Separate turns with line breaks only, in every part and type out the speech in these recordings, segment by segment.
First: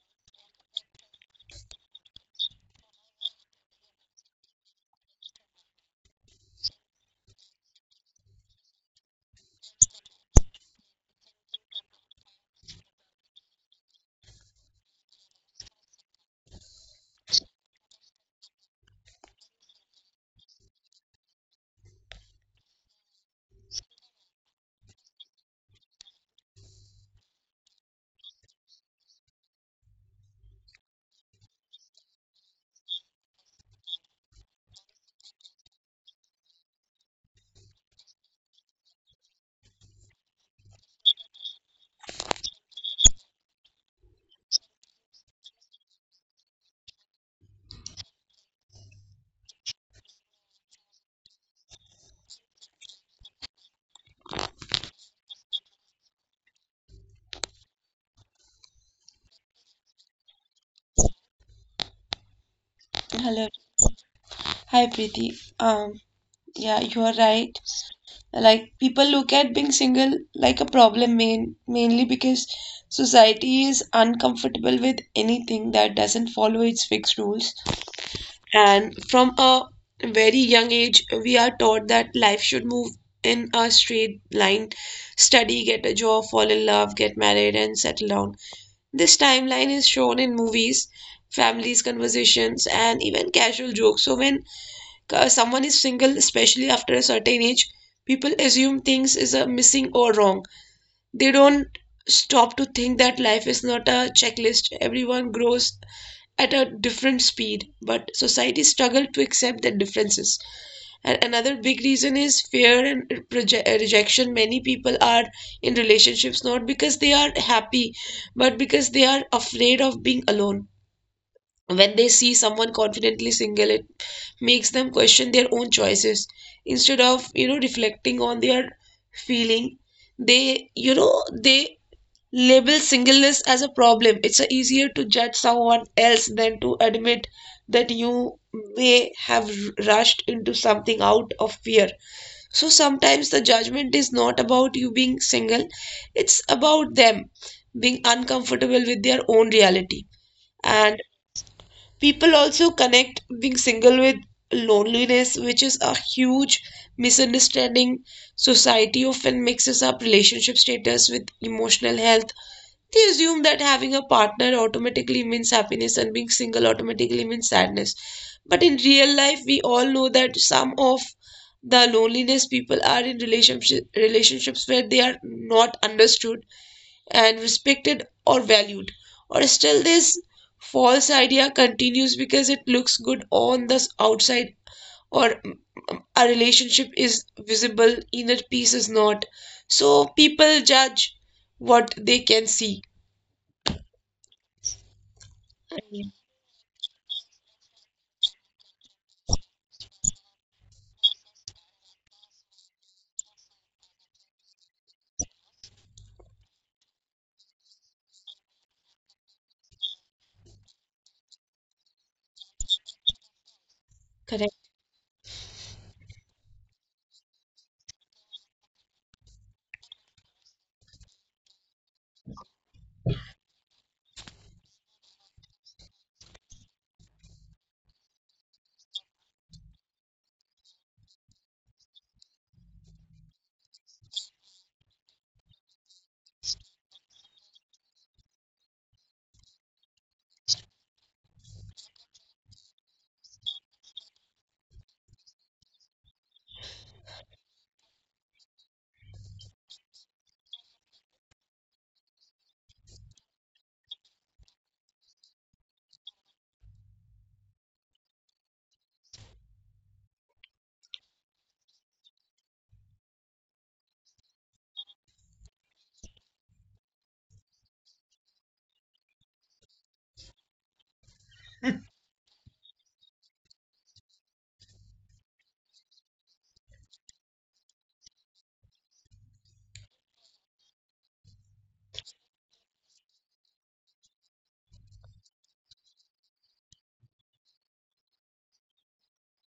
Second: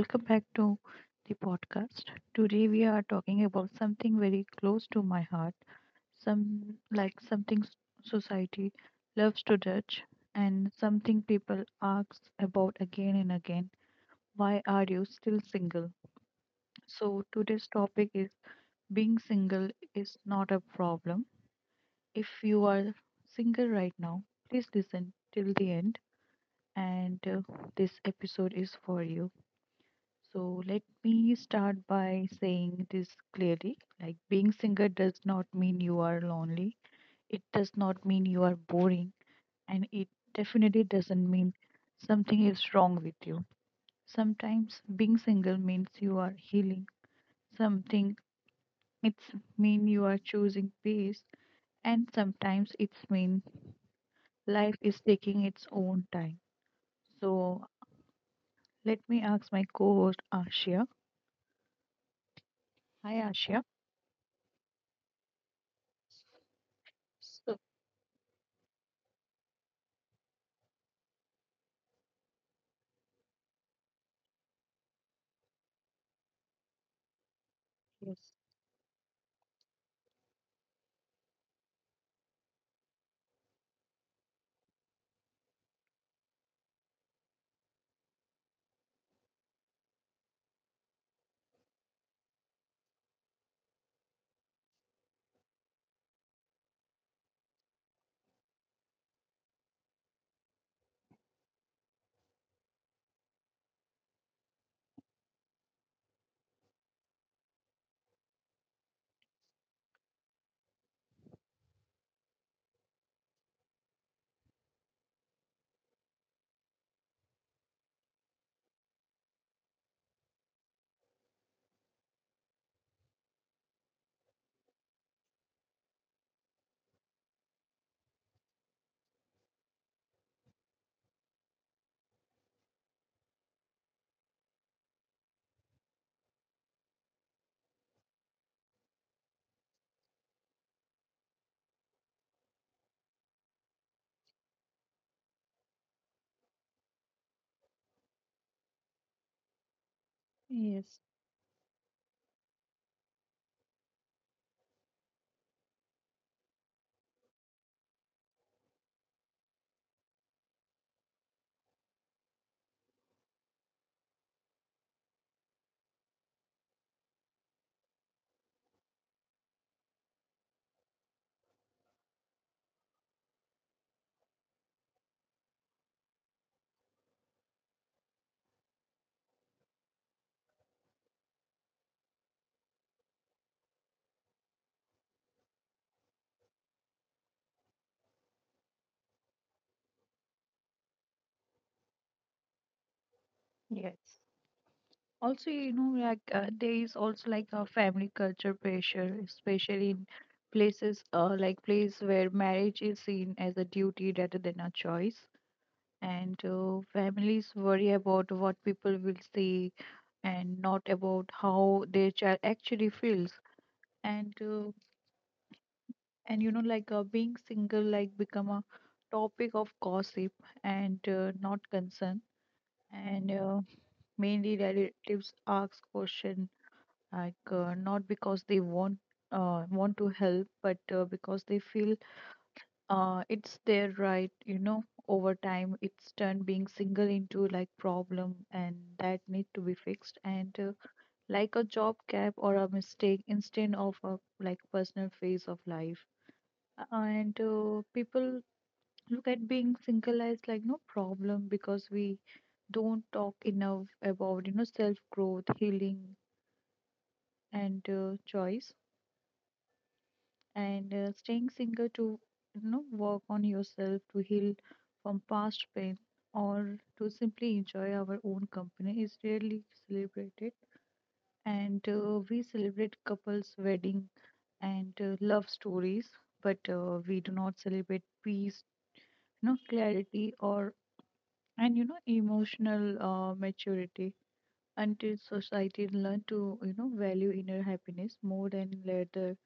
welcome back to the podcast. Today we are talking about something very close to my heart, some like something s- society loves to judge and something people ask about again and again. Why are you still single? So today's topic is being single is not a problem. If you are single right now, please listen till the end and this episode is for you. So let me start by saying this clearly. Like being singer does not mean you are lonely. It does not mean you are boring and it definitely doesn't mean something is wrong with you. Sometimes being single means you are healing something. It's mean you are choosing peace and sometimes it's mean life is taking its own time. So let me ask my co-host Ashia. Hi
hello.
Ashia.
Hi Preeti. Um yeah you are right.
So,
Like, people look at being single like a problem, mainly because society is uncomfortable with anything that doesn't follow its fixed rules.
yes.
And from a very young age, we are taught that life should move in a straight line: study, get a job, fall in love, get married, and settle down. This timeline is shown in movies, families conversations, and even casual jokes. So when someone is single, especially after a certain age, people assume things is a missing or wrong. They don't stop to think that life is not a checklist. Everyone grows at a different speed, but society struggle to accept the differences. And another big reason is fear and rejection. Many people are in relationships not because they are happy, but because they are afraid of being alone. When they see someone confidently single, it makes them question their own choices. Instead of reflecting on their feeling, they label singleness as a problem. It's a easier to judge someone else than to admit that you may have rushed into something out of fear. So sometimes the judgment is not about you being single, it's about them being uncomfortable with their own reality. And
Yes.
people also connect being single with loneliness, which is a huge misunderstanding. Society often mixes up relationship status with emotional health. They assume that having a partner automatically means happiness and being single automatically means sadness. But in real life, we all know that some of the loneliness people are in relationships where they are not understood and respected or valued, or still this false idea continues because it looks good on the outside, or a relationship is visible, inner peace is not. So people judge what they can see.
Yes. Also, you know, there is also like a family culture pressure, especially in places like place where marriage is seen as a duty rather than a choice. And Families worry about what people will say and not about how their child actually feels. And uh, and you know, being single, like become a topic of gossip and not concern. And Mainly relatives ask question not because they want to help but because they feel it's their right, you know. Over time it's turned being single into like problem and that need to be fixed and like a job gap or a mistake instead of a like personal phase of life. And People look at being single as like no problem because we don't talk enough about, you know, self growth healing and choice and staying single to, you know, work on yourself, to heal from past pain or to simply enjoy our own company is rarely celebrated, and we celebrate couples wedding and love stories, but we do not celebrate peace, you know, clarity or, and you know, emotional maturity until society learn to, you know, value inner happiness more than later,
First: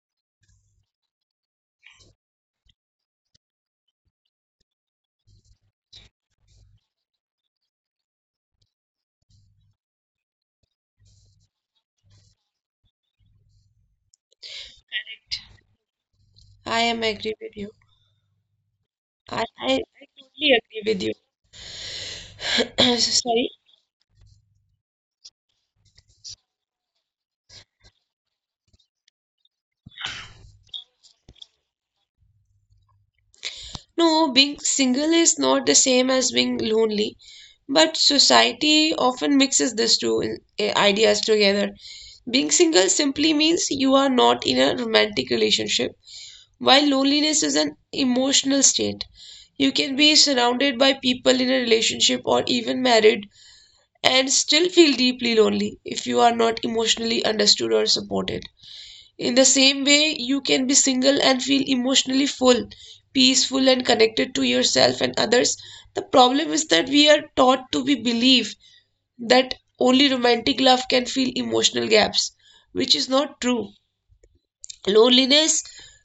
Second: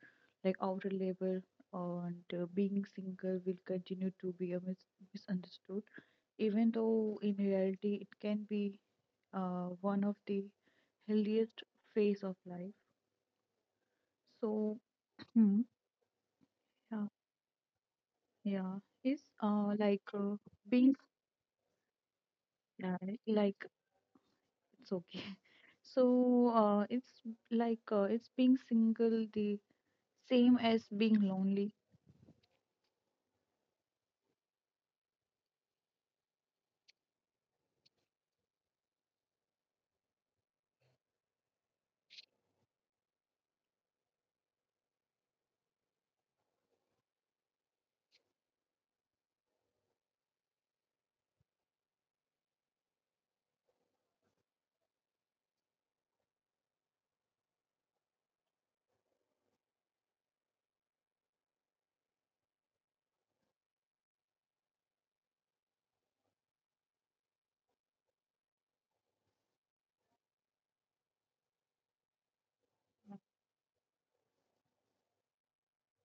like outer label. And Being single will continue to be a misunderstood even though in reality it can be one of the healthiest phase of life. So hmm.
I am
Yeah,
agree with you.
yeah. is
i i, I
like
totally agree
being
with
uh,
you. Sorry.
like It's okay so it's it's being single the same as being lonely.
No, being single is not the same as being lonely, but society often mixes these two ideas together. Being single simply means you are not in a romantic relationship, while loneliness is an emotional state. You can be surrounded by people in a relationship or even married and still feel deeply lonely if you are not emotionally understood or supported. In the same way, you can be single and feel emotionally full, peaceful, and connected to yourself and others. The problem is that we are taught to be believe that only romantic love can fill emotional gaps, which is not true. Loneliness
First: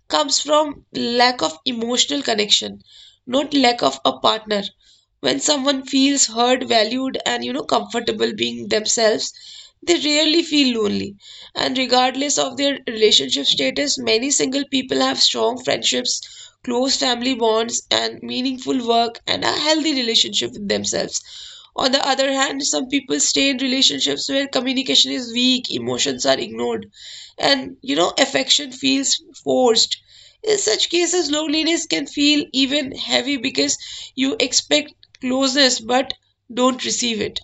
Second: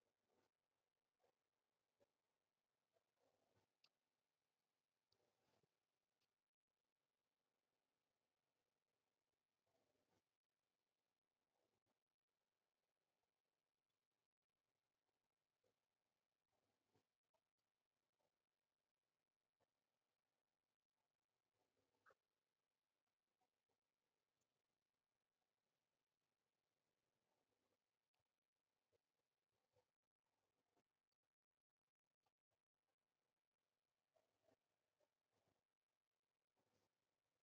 comes from lack of emotional connection, not lack of a partner. When someone feels heard, valued, and comfortable being themselves, they rarely feel lonely. And regardless of their relationship status, many single people have strong friendships, close family bonds, and meaningful work, and a healthy relationship with themselves. On the other hand, some people stay in relationships where communication is weak, emotions are ignored, and affection feels forced. In such cases, loneliness can feel even heavy because you expect closeness but don't receive it.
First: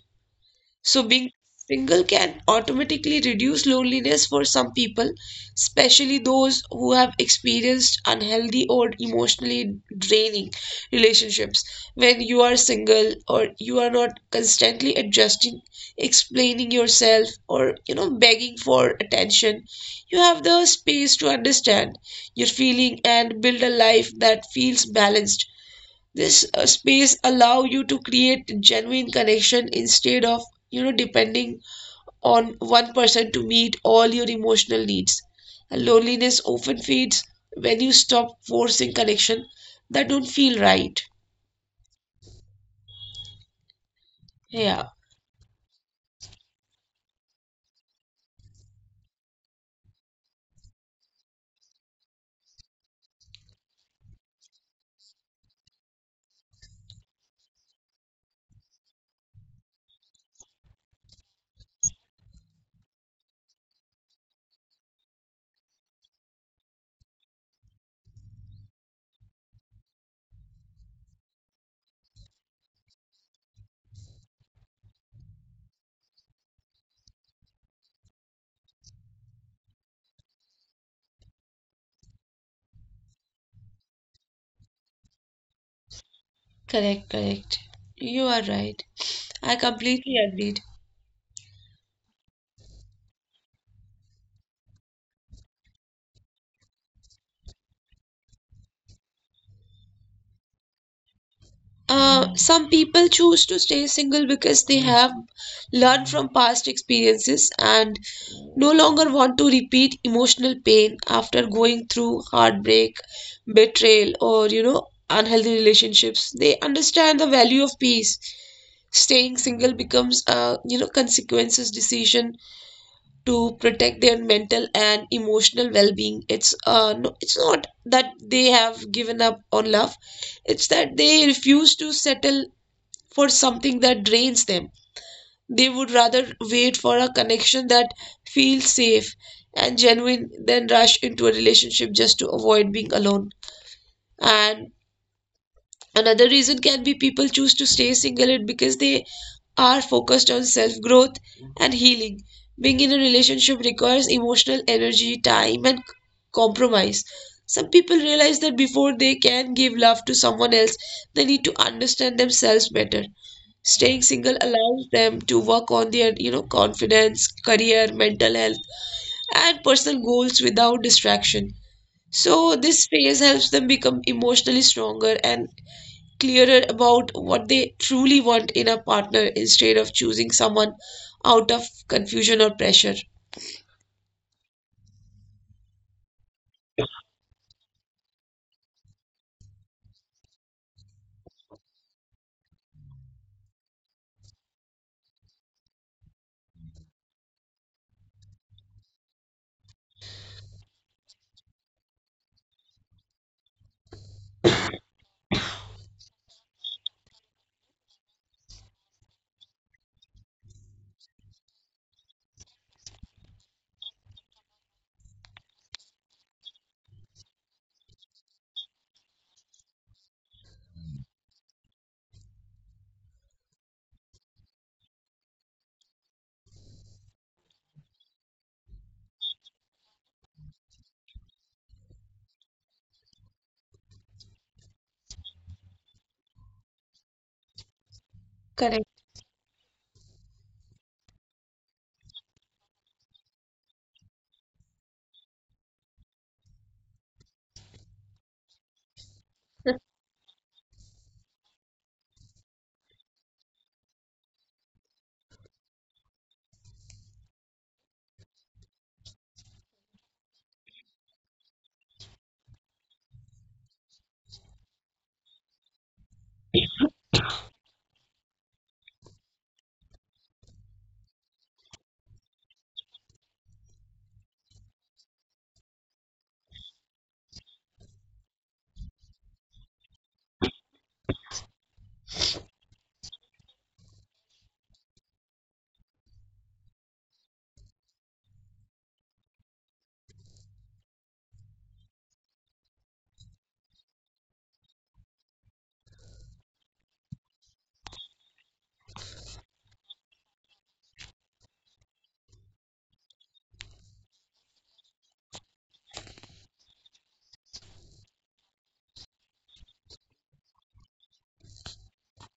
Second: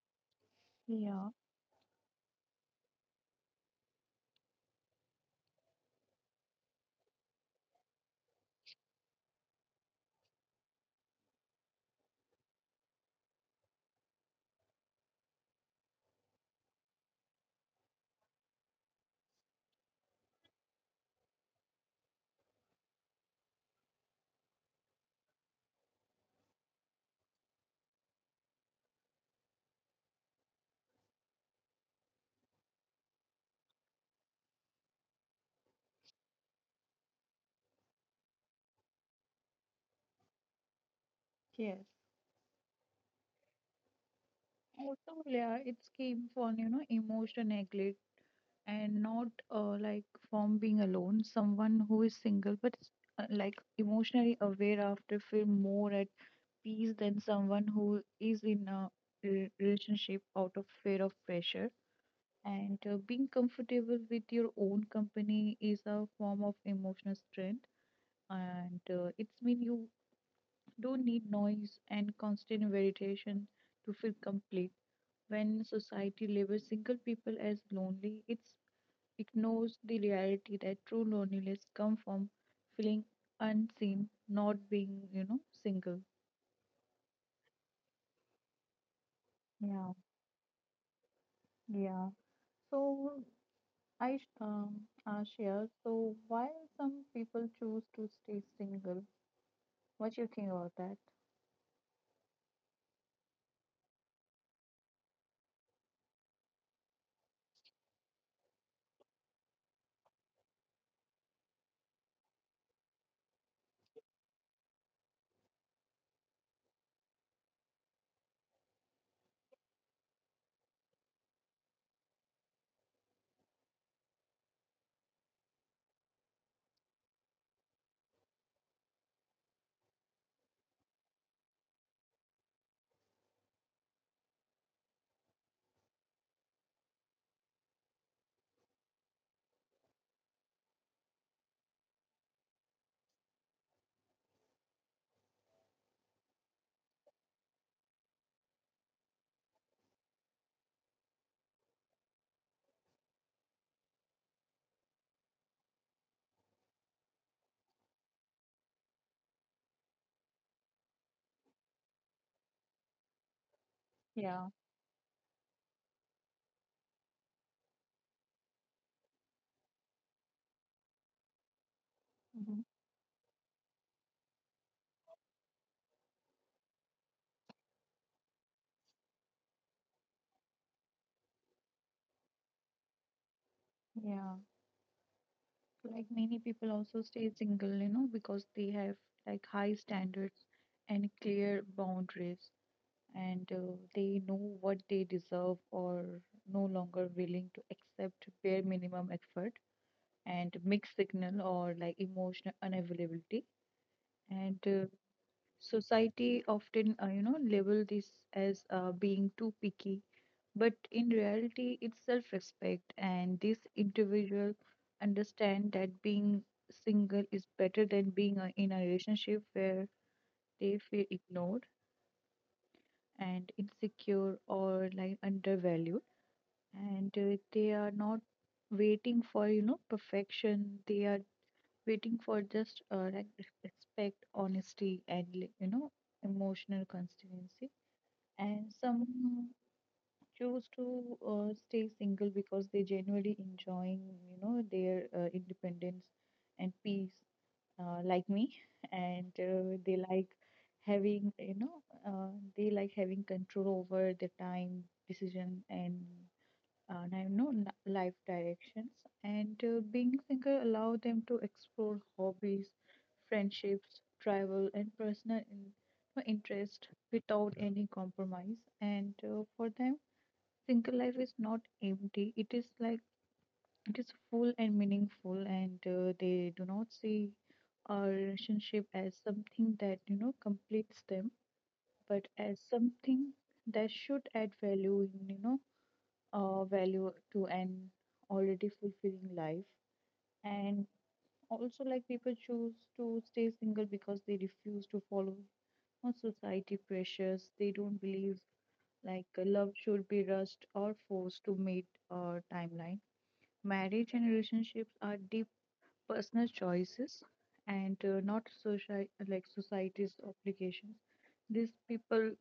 So
Yeah.
being single can automatically reduce loneliness for some people, especially those who have experienced unhealthy or emotionally draining relationships. When you are single, or you are not constantly adjusting, explaining yourself, or begging for attention, you have the space to understand your feeling and build a life that feels balanced. This space allow you to create genuine connection instead of depending on one person to meet all your emotional needs. And loneliness often fades when you stop forcing connection that don't feel right.
Yes.
Yeah.
Also, yeah, it's came from, you know, emotion neglect and not uh, like from being alone. Someone who is single but emotionally aware after feel more at peace than someone who is in a relationship out of fear of pressure, and being comfortable with your own company is a form of emotional strength, and it's mean you don't need noise and constant variation to feel complete. When society labels single people as lonely, it's ignores the reality that true loneliness comes from feeling unseen, not being, you know, single.
Correct, correct, you are right. I
Yeah,
completely agree.
yeah. So I share. So why some people choose to stay single? What you think about that?
Some people choose to stay single because they have learned from past experiences and no longer want to repeat emotional pain after going through heartbreak, betrayal, or unhealthy relationships. They understand the value of peace. Staying single becomes a consequences decision to protect their mental and emotional well-being. It's No, it's not that they have given up on love. It's that they refuse to settle for something that drains them. They would rather wait for a connection that feels safe and genuine than rush into a relationship just to avoid being alone. And another reason can be people choose to stay single and because they are focused on self growth and healing. Being in a relationship requires emotional energy, time, and compromise. Some people realize that before they can give love to someone else, they need to understand themselves better. Staying single
Yeah.
allows them to work on their confidence, career, mental health, and personal goals without distraction. So
Hmm.
this phase helps them become emotionally stronger and clearer about what they truly want in a partner instead of choosing someone out of confusion or pressure.
Yeah. Like many people also stay single, you know, because they have like high standards and clear boundaries. And they know what they deserve or no longer willing to accept bare minimum effort and mixed signal or like emotional unavailability, and society often, you know, label this as being too picky, but in reality it's self-respect, and this individual understand that being single is better than being in a relationship where they feel ignored and insecure or like undervalued, and they are not waiting for, you know, perfection. They are waiting for just respect, honesty and, like, you know, emotional consistency. And
Correct.
some choose to stay single because they genuinely enjoying, you know, their independence and peace, like me, and they like having, you know, they like having control over the time, decision, and life directions. And Being single allow them to explore hobbies, friendships, travel, and personal interest without any compromise. And For them, single life is not empty. It is full and meaningful, and they do not see a relationship as something that, you know, completes them, but as something that should add value in, value to an already fulfilling life. And also, like people choose to stay single because they refuse to follow on society pressures. They don't believe like love should be rushed or forced to meet a timeline. Marriage and relationships are deep personal choices and not society's obligations. These people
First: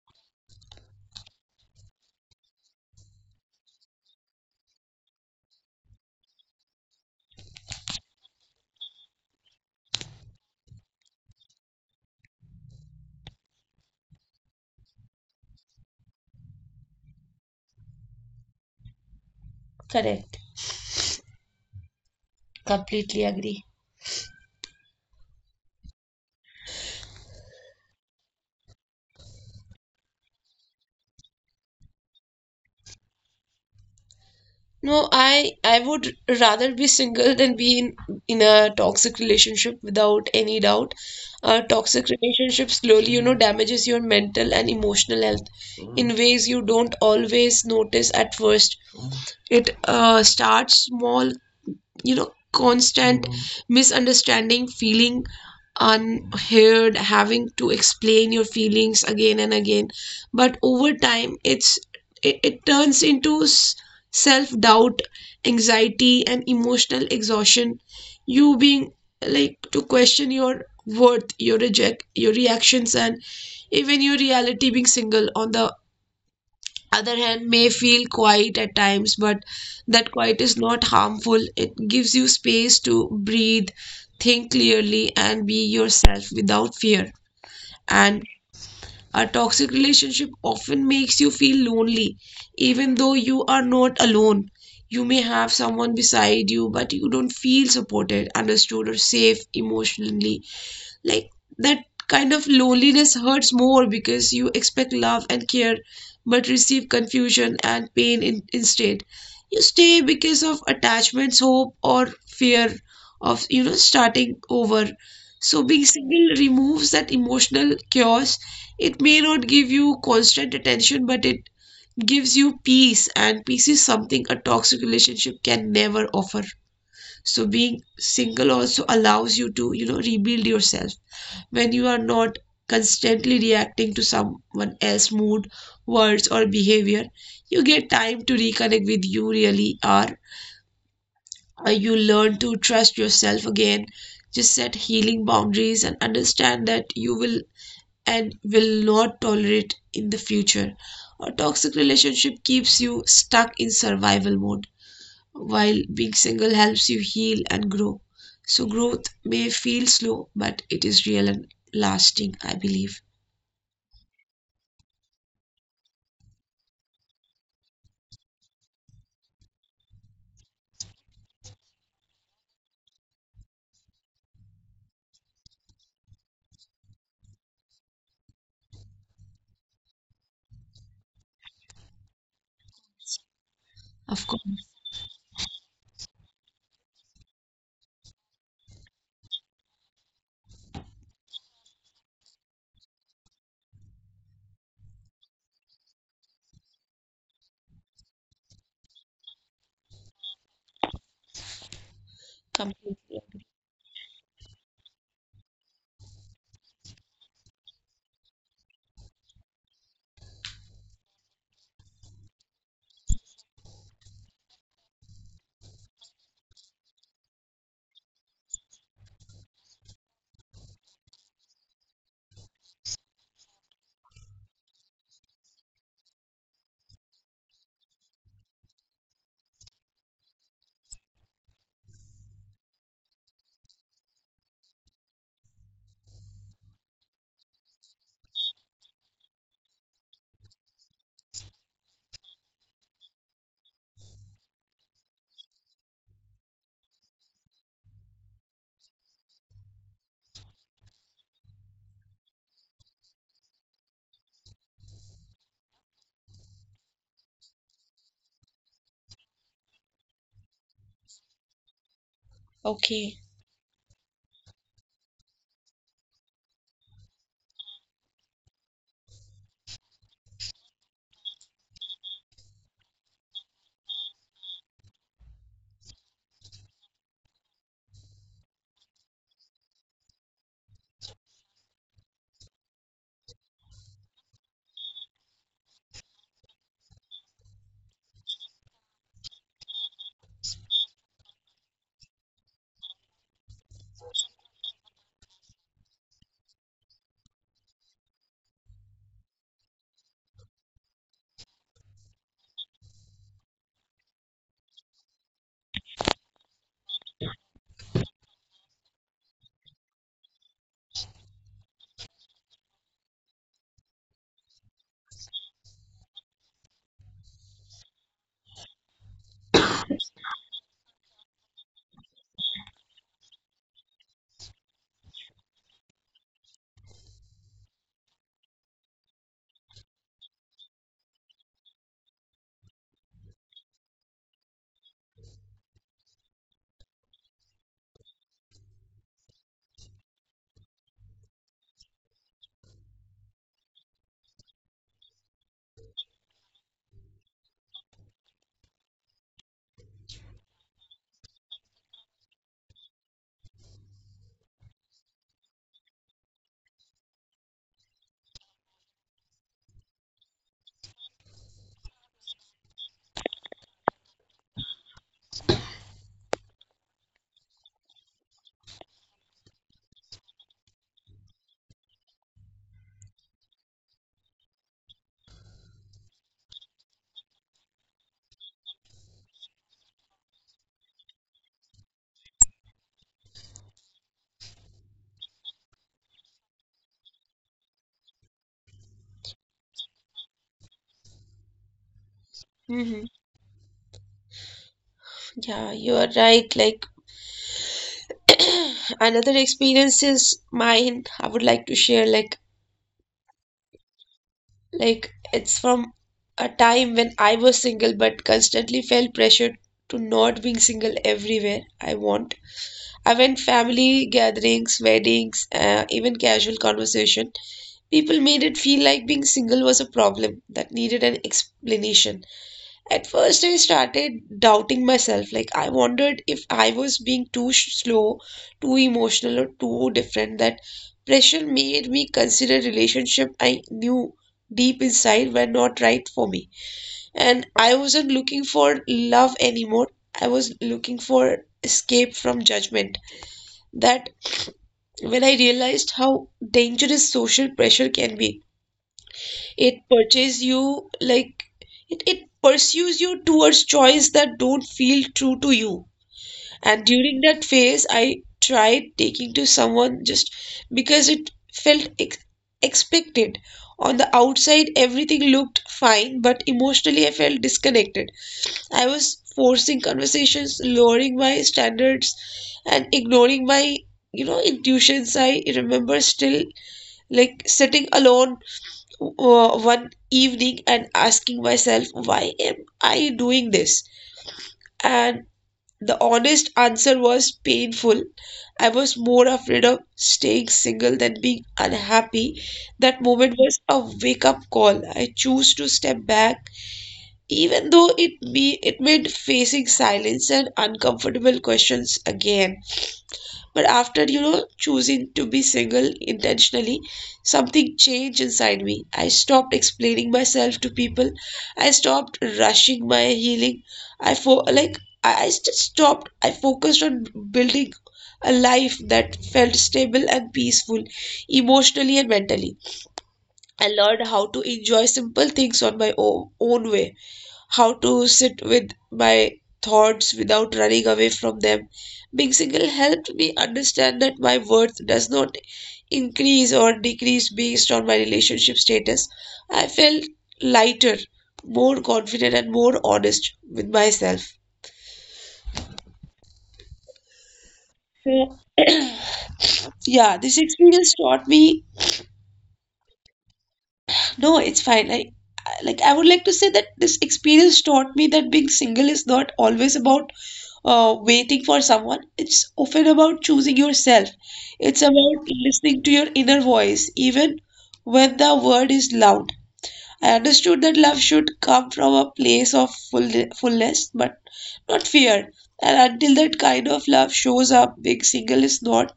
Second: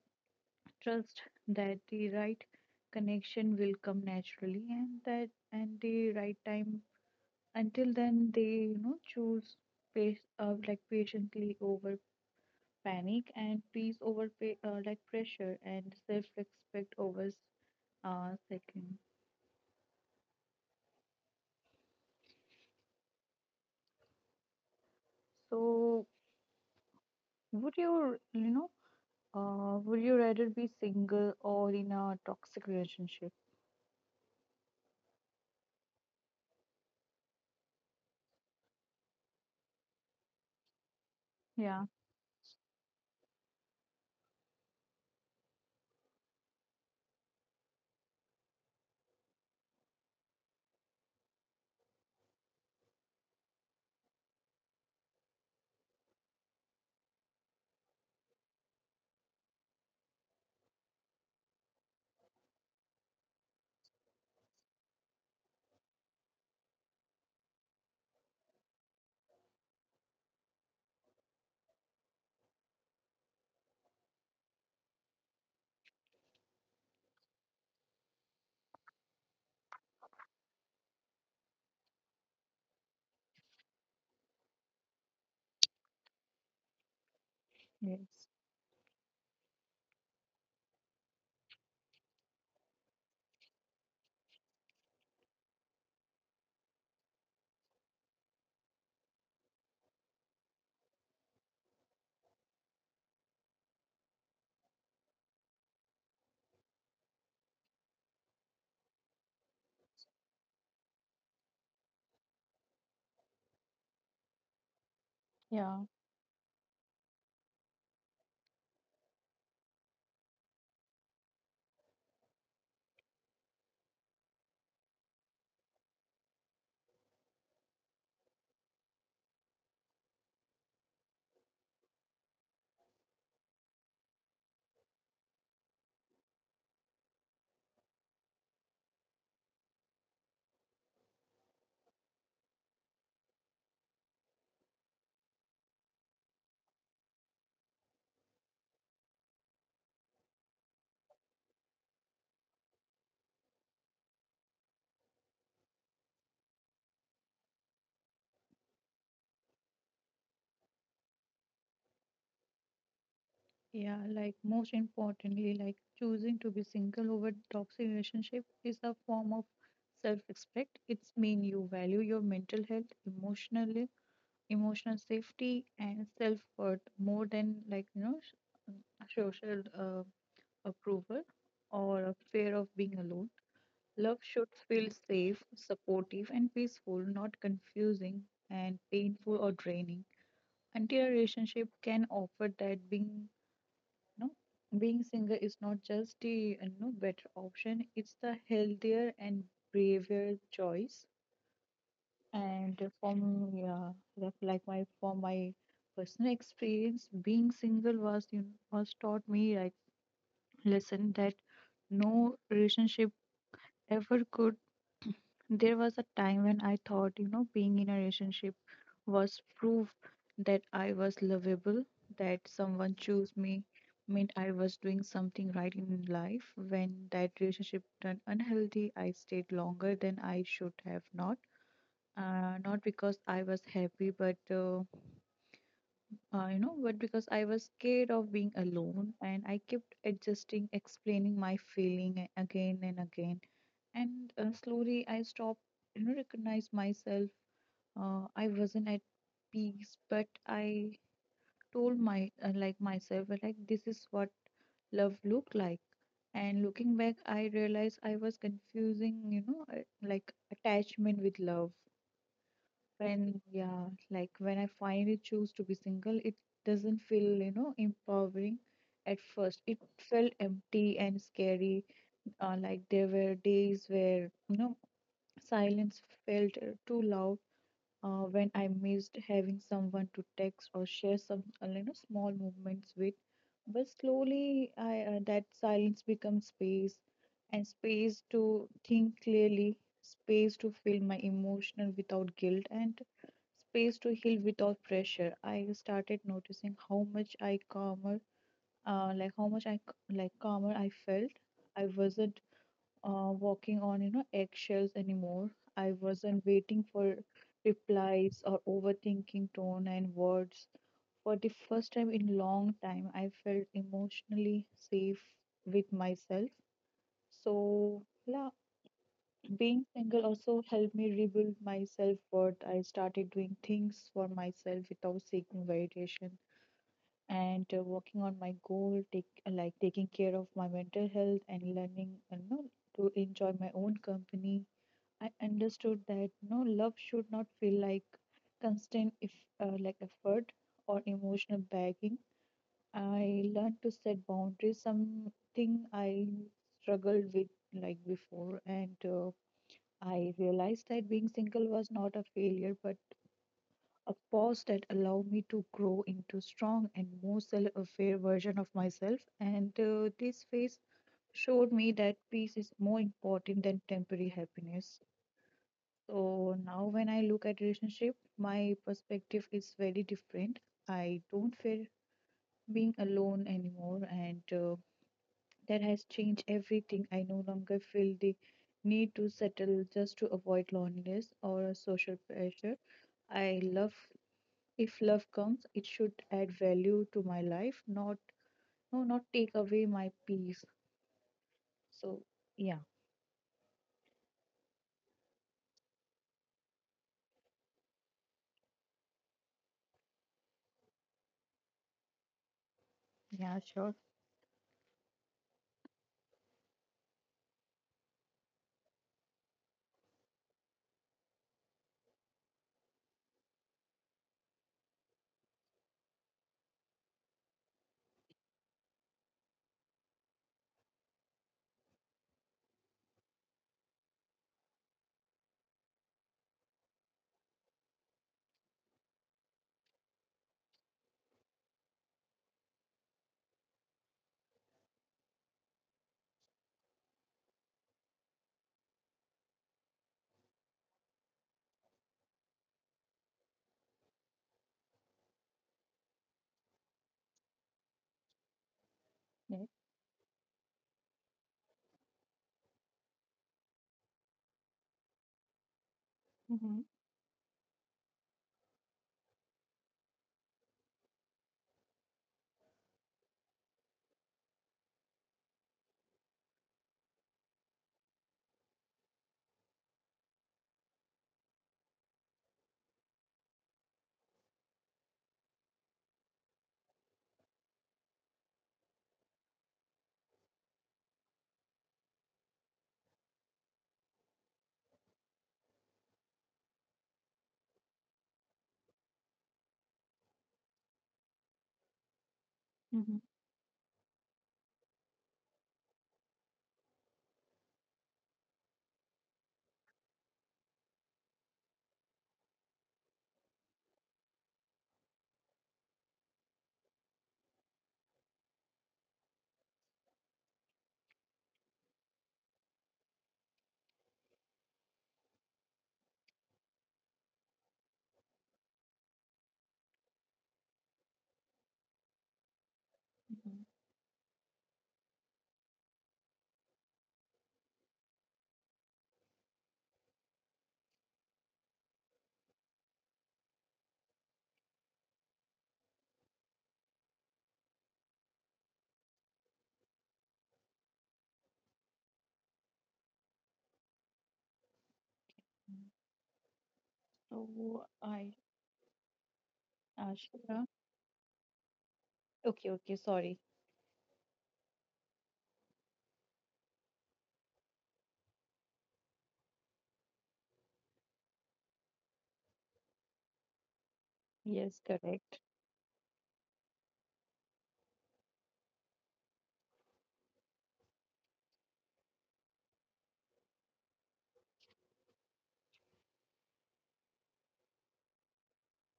trust that the right connection will come naturally and that and the right time. Until then they, you know, choose pace like patiently over panic and peace over pressure and self-respect over second.
Correct. Completely agree.
So would your, you know, would you rather be single or in a toxic relationship?
No, I would rather be single than be in a toxic relationship without any doubt. A
Yeah.
toxic relationship slowly damages your mental and emotional health in ways you don't always notice at first. It starts small, constant misunderstanding, feeling unheard, having to explain your feelings again and again, but over time it turns into self doubt, anxiety, and emotional exhaustion. You being like to question your worth, your reject, your reactions, and even your reality. Being single, on the other hand, may feel quiet at times, but that quiet is not harmful. It gives you space to breathe, think clearly, and be yourself without fear. And
Yes.
a toxic relationship often makes you feel lonely even though you are not alone. You may have someone beside you, but you don't feel supported, understood, or safe emotionally. Like that kind of loneliness hurts more because you expect love and care but receive confusion and pain instead. You stay because of attachments, hope, or fear of starting over. So
Yeah,
being single removes that emotional chaos. It may not give you constant attention, but it gives you peace, and peace is something a toxic relationship can never offer. So being single also allows you to rebuild yourself. When you are not constantly reacting to someone else's mood, words, or behavior, you get time to reconnect with you really are. You learn to trust yourself again, just set healing boundaries, and understand that you will and will not tolerate in the future. A toxic relationship keeps you stuck in survival mode, while being single helps you heal and grow. So, growth may feel slow, but it is real and lasting, I believe.
yeah. Like, most importantly, like choosing to be single over toxic relationship is a form of self-respect. It's mean you value your mental health, emotional safety, and self-worth more than, like you know, social approval or a fear of being alone. Love
Of course.
should feel safe, supportive, and peaceful, not confusing and painful or draining. Anti relationship can offer that being no being single is not just the no better option, it's the healthier and braver choice. And
Completely.
from yeah, like my for my personal experience, being single was, you know, was taught me like lesson that no relationship ever could. There was a time when I thought, you know, being in a relationship was proof that I was lovable, that someone chose me, meant I was doing something right in life. When that relationship turned unhealthy, I stayed longer than I should have not because I was happy, but you know, but because I was scared of being alone, and I kept adjusting, explaining my feeling again and again. And Slowly, I stopped, you know, recognize myself. I wasn't at peace, but I told my myself this is what love looked like. And looking back, I realized I was confusing, you know, like attachment with love.
Okay.
When yeah, like when I finally choose to be single, it doesn't feel, you know, empowering at first. It felt empty and scary. Like there were days where, you know, silence felt too loud, when I missed having someone to text or share some, you know, small moments with. But slowly, I that silence becomes space, and space to think clearly, space to feel my emotion without guilt, and space to heal without pressure. I started noticing how much I calmer, like how much I c- like calmer I felt. I wasn't walking on, you know, eggshells anymore. I wasn't waiting for replies or overthinking tone and words. For the first time in long time, I felt emotionally safe with myself. So yeah, being single also helped me rebuild my self-worth. I started doing things for myself without seeking validation and working on my goal, take like taking care of my mental health and learning, you know, to enjoy my own company. I understood that no love should not feel like constant if like effort or emotional bagging. I learned to set boundaries, something I struggled with like before, and I realized that being single was not a failure, but a pause that allowed me to grow into strong and more self-aware version of myself. And this phase showed me that peace is more important than temporary happiness. So now when I look at relationship, my perspective is very different. I don't feel being alone anymore, and that has changed everything. I no longer feel the need to settle just to avoid loneliness or social pressure. I love If love comes, it should add value to my life, not take away my peace. So yeah.
Hmm. Yeah, you are right. Like, another experience is mine, I would like to share. like
Yeah, sure.
like it's from a time when I was single but constantly felt pressured to not being single everywhere I want. I went family gatherings, weddings, even casual conversation. People made it feel like being single was a problem that needed an explanation. At first, I started doubting myself. Like, I wondered if I was being too slow, too emotional, or too different. That pressure made me consider relationship I knew deep inside were not right for me. And I wasn't looking for love anymore. I was looking for escape from judgment. That when I realized how dangerous social pressure can be.
Yeah.
It purchases you. Like, it pursues you towards choice that don't feel true to you.
Mm-hmm,
And during that phase, I tried taking to someone just because it felt expected. On the outside, everything looked fine, but emotionally, I felt disconnected. I was forcing conversations, lowering my standards, and ignoring my intuitions. I remember still, like, sitting alone one evening and asking myself, why am I doing this? And the honest answer was painful. I was more afraid of staying single than being unhappy. That
mm-hmm,
moment was a wake up call. I chose to step back, even though it me it meant facing silence and uncomfortable questions again. But after choosing to be single intentionally, something changed inside me. I stopped explaining myself to people. I stopped rushing my healing. Like, I just stopped. I focused on building a life that felt stable and peaceful, emotionally and mentally.
mm-hmm.
I learned how to enjoy simple things on my own, own way, how to sit with my thoughts without running away from them. Being single helped me understand that my worth does not increase or decrease based on my relationship status. I felt lighter, more confident, and more honest with myself.
So I,
So, yeah, this
Ashika.
experience taught me.
Okay, okay, sorry.
No, it's fine. Like, I would like to say that this experience taught me that being single is not always about waiting for someone. It's often about choosing yourself.
Yes,
It's about
correct.
listening to your inner voice, even when the world is loud. I understood that love should come from a place of fullness, but not fear. And until that kind of love shows up, being single is not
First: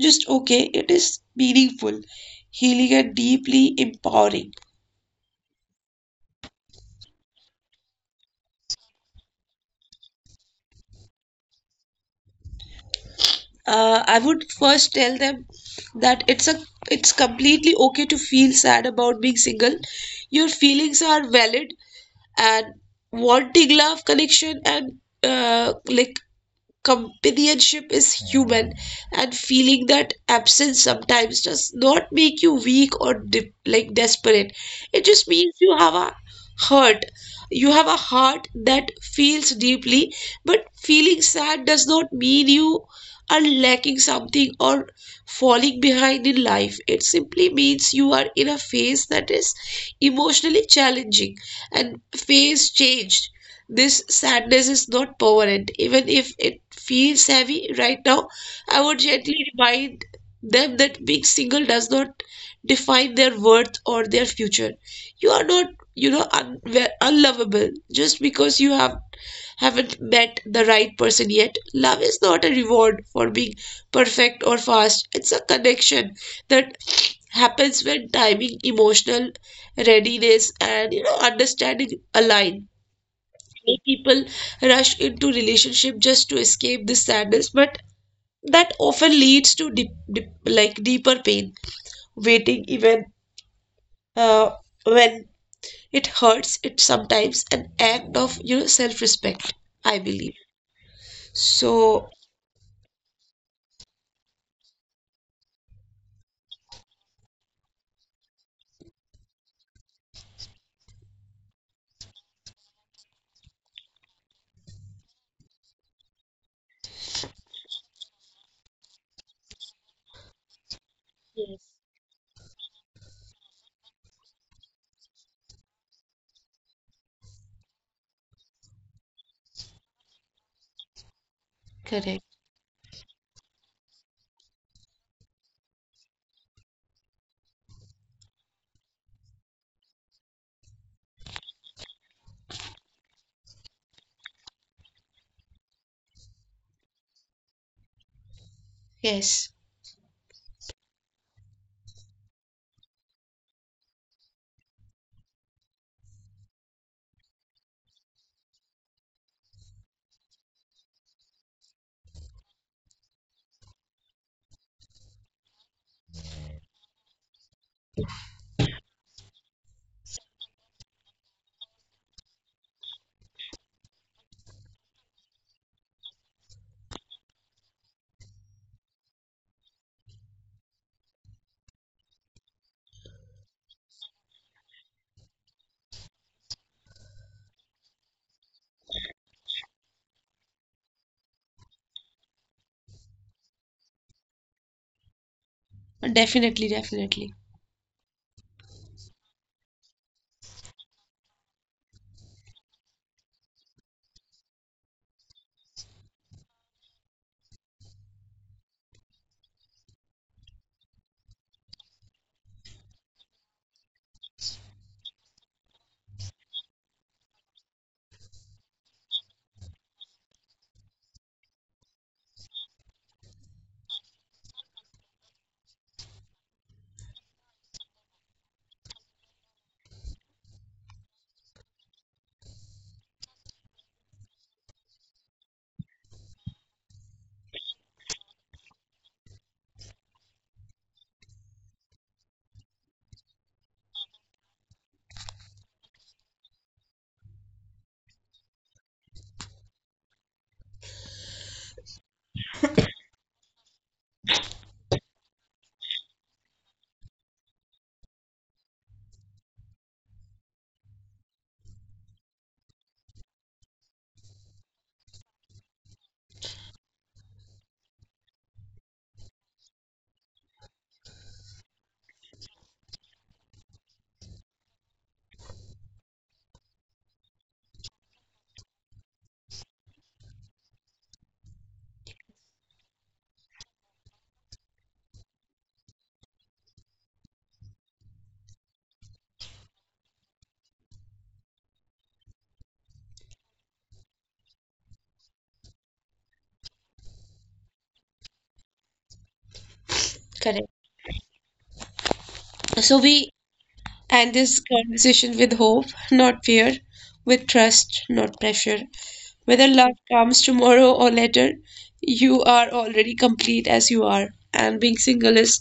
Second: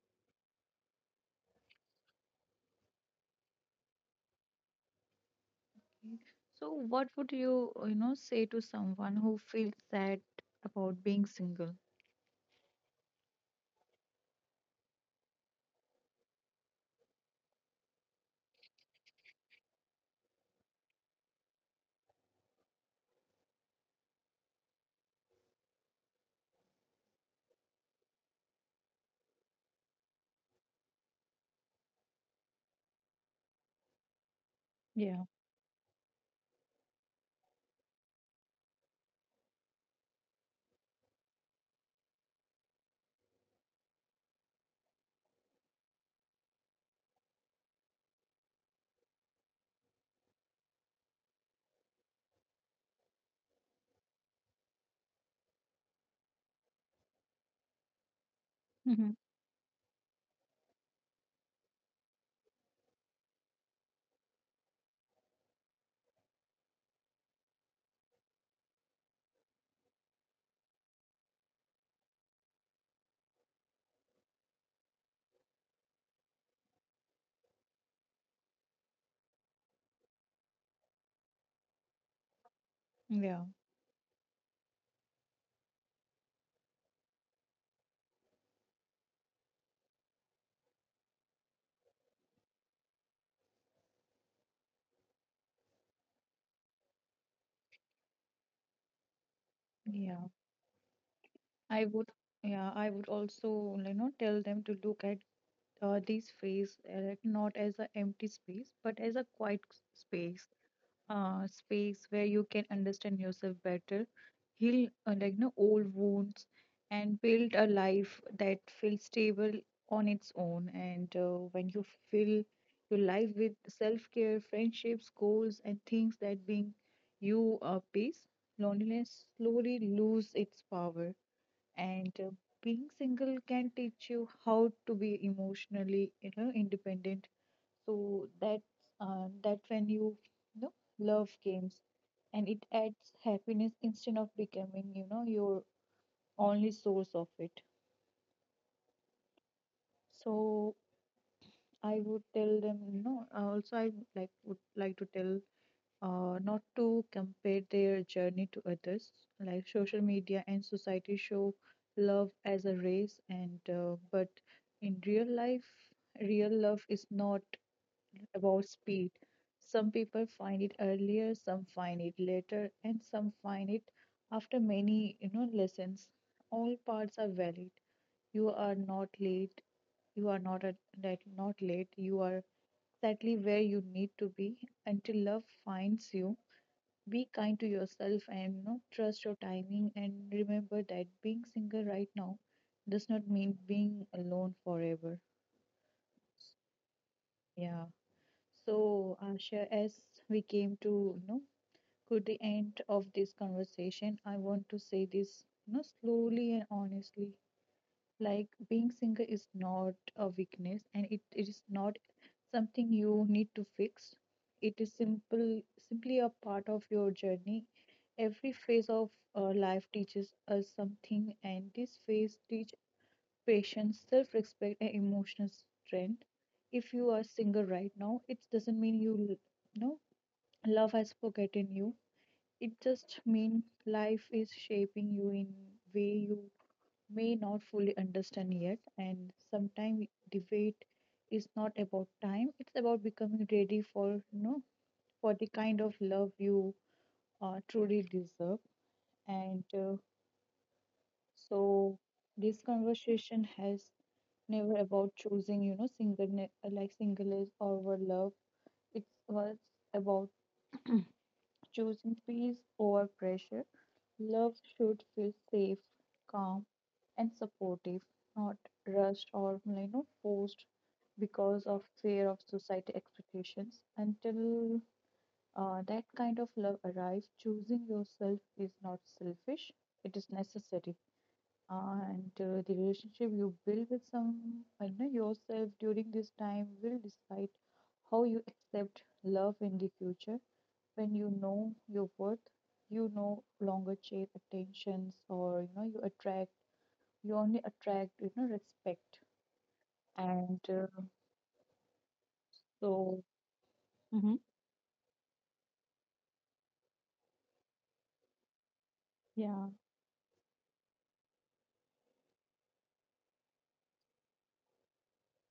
just okay, it is meaningful, healing, and deeply empowering.
Okay. So, what would you, you know, say to someone who feels sad about being single?
I would first tell them that it's completely okay to feel sad about being single. Your feelings are valid, and wanting love, connection, and uh, like companionship is human. And feeling that absence sometimes does not make you weak or desperate. It
Yeah.
just means you have a hurt. You have a heart that feels deeply, but feeling sad does not mean you are lacking something or falling behind in life. It simply means you are in a phase that is emotionally challenging and phase changed. This sadness is not permanent. Even if it feels heavy right now, I would
Mhm.
gently remind them that being single does not define their worth or their future. You are not, you know, un- unlovable just because you have haven't met the right person yet. Love is not a reward for being perfect or fast, it's a connection that happens when timing, emotional readiness, and understanding align.
Yeah.
Many people rush into relationship just to escape this sadness, but that often leads to deeper pain. Waiting even uh, when it hurts, it sometimes an act of self-respect, I
Yeah.
believe.
I
So
would, yeah, I would also, you know, tell them to look at this phase not as an empty space, but as a quiet space. Space where you can understand yourself better, heal like no old wounds, and build a life that feels stable on its own. And When you fill your life with self-care, friendships, goals, and things that bring you peace, loneliness slowly lose its power. And
correct.
being single can teach you how to be emotionally, independent so that when you know love games, and it adds happiness instead of becoming your only source of it.
Yes.
So I would tell them also I would like to tell not to compare their journey to others. Like social media and society show love as a race, and but in real life, real love is not about speed. Some people find it earlier, some find it later, and some find it after many, lessons. All parts are valid. You are not late. You are not at, that not late. You are exactly where you need to be until love finds you. Be kind to yourself and trust your timing, and remember that being single right now does not mean being alone forever.
Definitely, definitely.
Yeah. So, Asha, as we came to you know to the end of this conversation, I want to say this slowly and honestly. Like being single is not a weakness, and it is not something you need to fix. It is simple, simply a part of your journey. Every phase of life teaches us something, and this phase teaches patience, self respect, and emotional strength. If you are single right now, it doesn't mean you, l- you know love has forgotten you. It just means life is shaping you in way you may not fully understand yet. And sometimes debate is not about time; it's about becoming ready for for the kind of love you truly deserve. And so This conversation has never about choosing, single like singleness over love. It was about choosing peace over pressure. Love should feel safe, calm, and supportive, not rushed or forced because of fear of society expectations. Until that kind of love arrives, choosing yourself is not selfish; it is necessary. And The relationship you build with some, I know yourself during this time will decide how you accept love in the future. When you know your worth, you no longer chase attentions or you attract. You only attract respect. And
Correct. So we
so
end
hmm
this conversation with hope, not fear, with trust, not pressure. Whether
Yeah,
love comes tomorrow or later, you are already complete as you are. And being single is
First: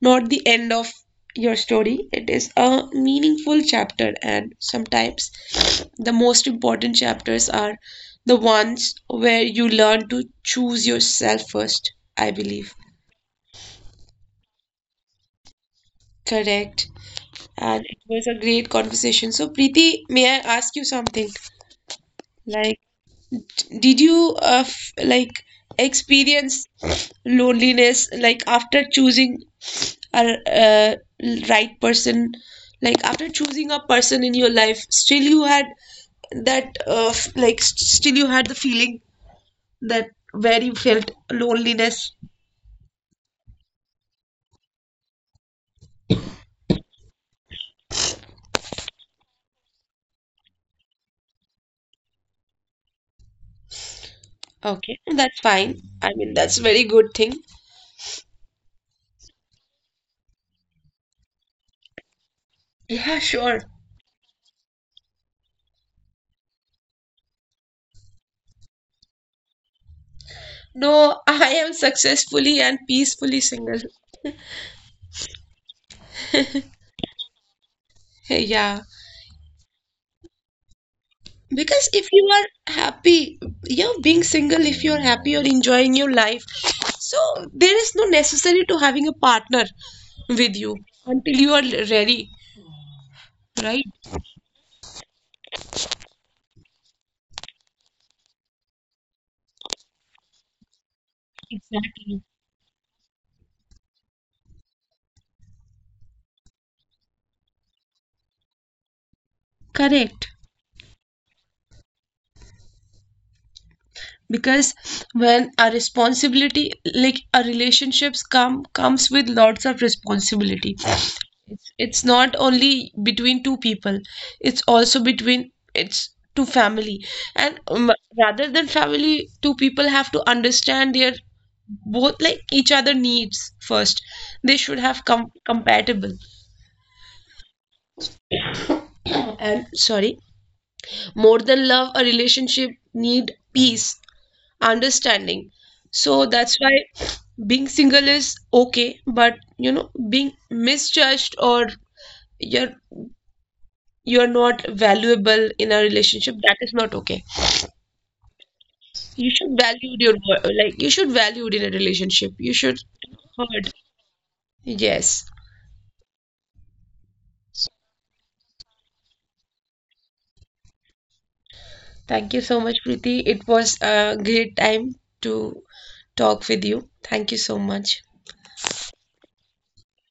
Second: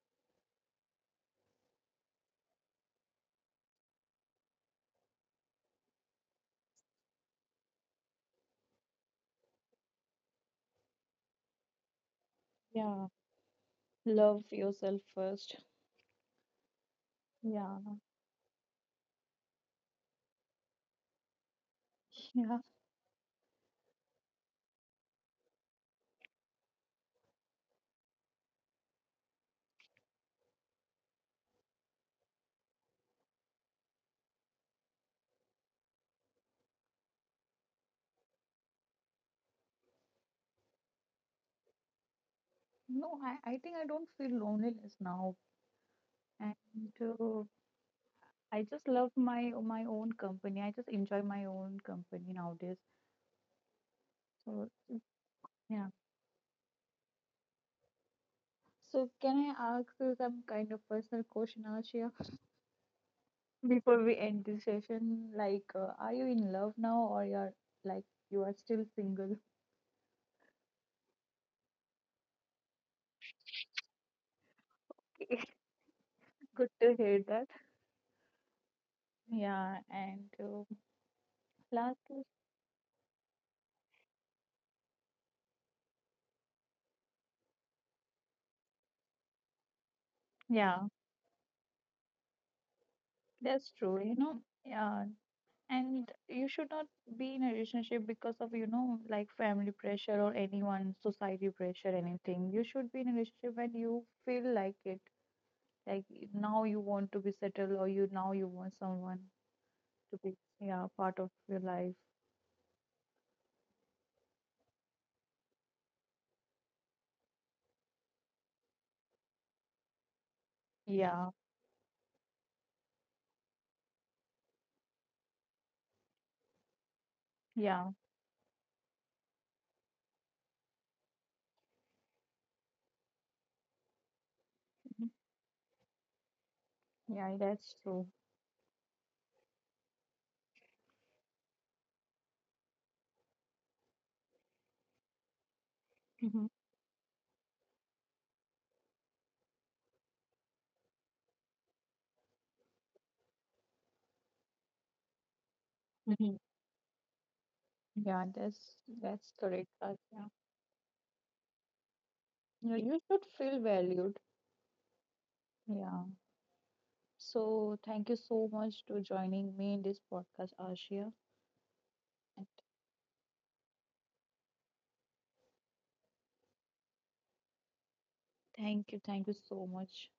not the end of your story, it is a meaningful chapter. And sometimes the most important chapters are the ones where you learn to choose yourself first, I believe.
yeah, love yourself first.
Correct.
Yeah,
And it was a great conversation. So, Preeti, may I ask you something?
yeah.
Like, d- did you experience loneliness like after choosing a right person? Like after choosing a person in your life, still you had that still you had the feeling that where you felt loneliness.
No, I think I don't feel loneliness now. And uh, I just love my own company. I just enjoy my own company nowadays. So
Okay, that's fine.
yeah.
I mean, that's very good thing.
So can I ask you some kind of personal question, Ashia,
Yeah, sure.
before we end this session? Like, are you in love now, or you're like you are still single?
No, I am successfully and peacefully single.
It's good to hear that.
Hey, yeah.
Yeah, and uh,
Because
last,
if you are happy, you're being single, if you're happy, you're enjoying your life. So there is no necessary to having a partner with you
yeah,
until you are ready,
that's
right?
true. You know, yeah, and you should not be in a relationship because of, family pressure or anyone, society pressure, anything. You should be in a relationship when you feel like it. Like now you want to be settled, or you want someone to be,
Correct.
yeah, part of your life.
Because when a responsibility, like a relationships comes with lots of responsibility.
Yeah,
It's not only between two people, it's also between it's two family. And
yeah,
rather than family, two people have to understand their both like each other needs first. They should have
mhm,
compatible.
yeah, that's true.
And sorry, more than love, a relationship need peace, understanding. So
Hmm.
that's why being single is okay, but you know, being misjudged or you're you're not valuable in a
Hmm.
relationship, that is not okay.
Yeah, that's that's
You should
correct.
value your
Yeah.
you should value it. In a relationship you
Yeah,
should
you should feel
heard,
valued.
yes.
Yeah. So thank you so much to joining me in this podcast, Ashia.
Thank you so much, Preeti. It was a great time to talk with you. Thank you so much.
Thank you. Thank you so much.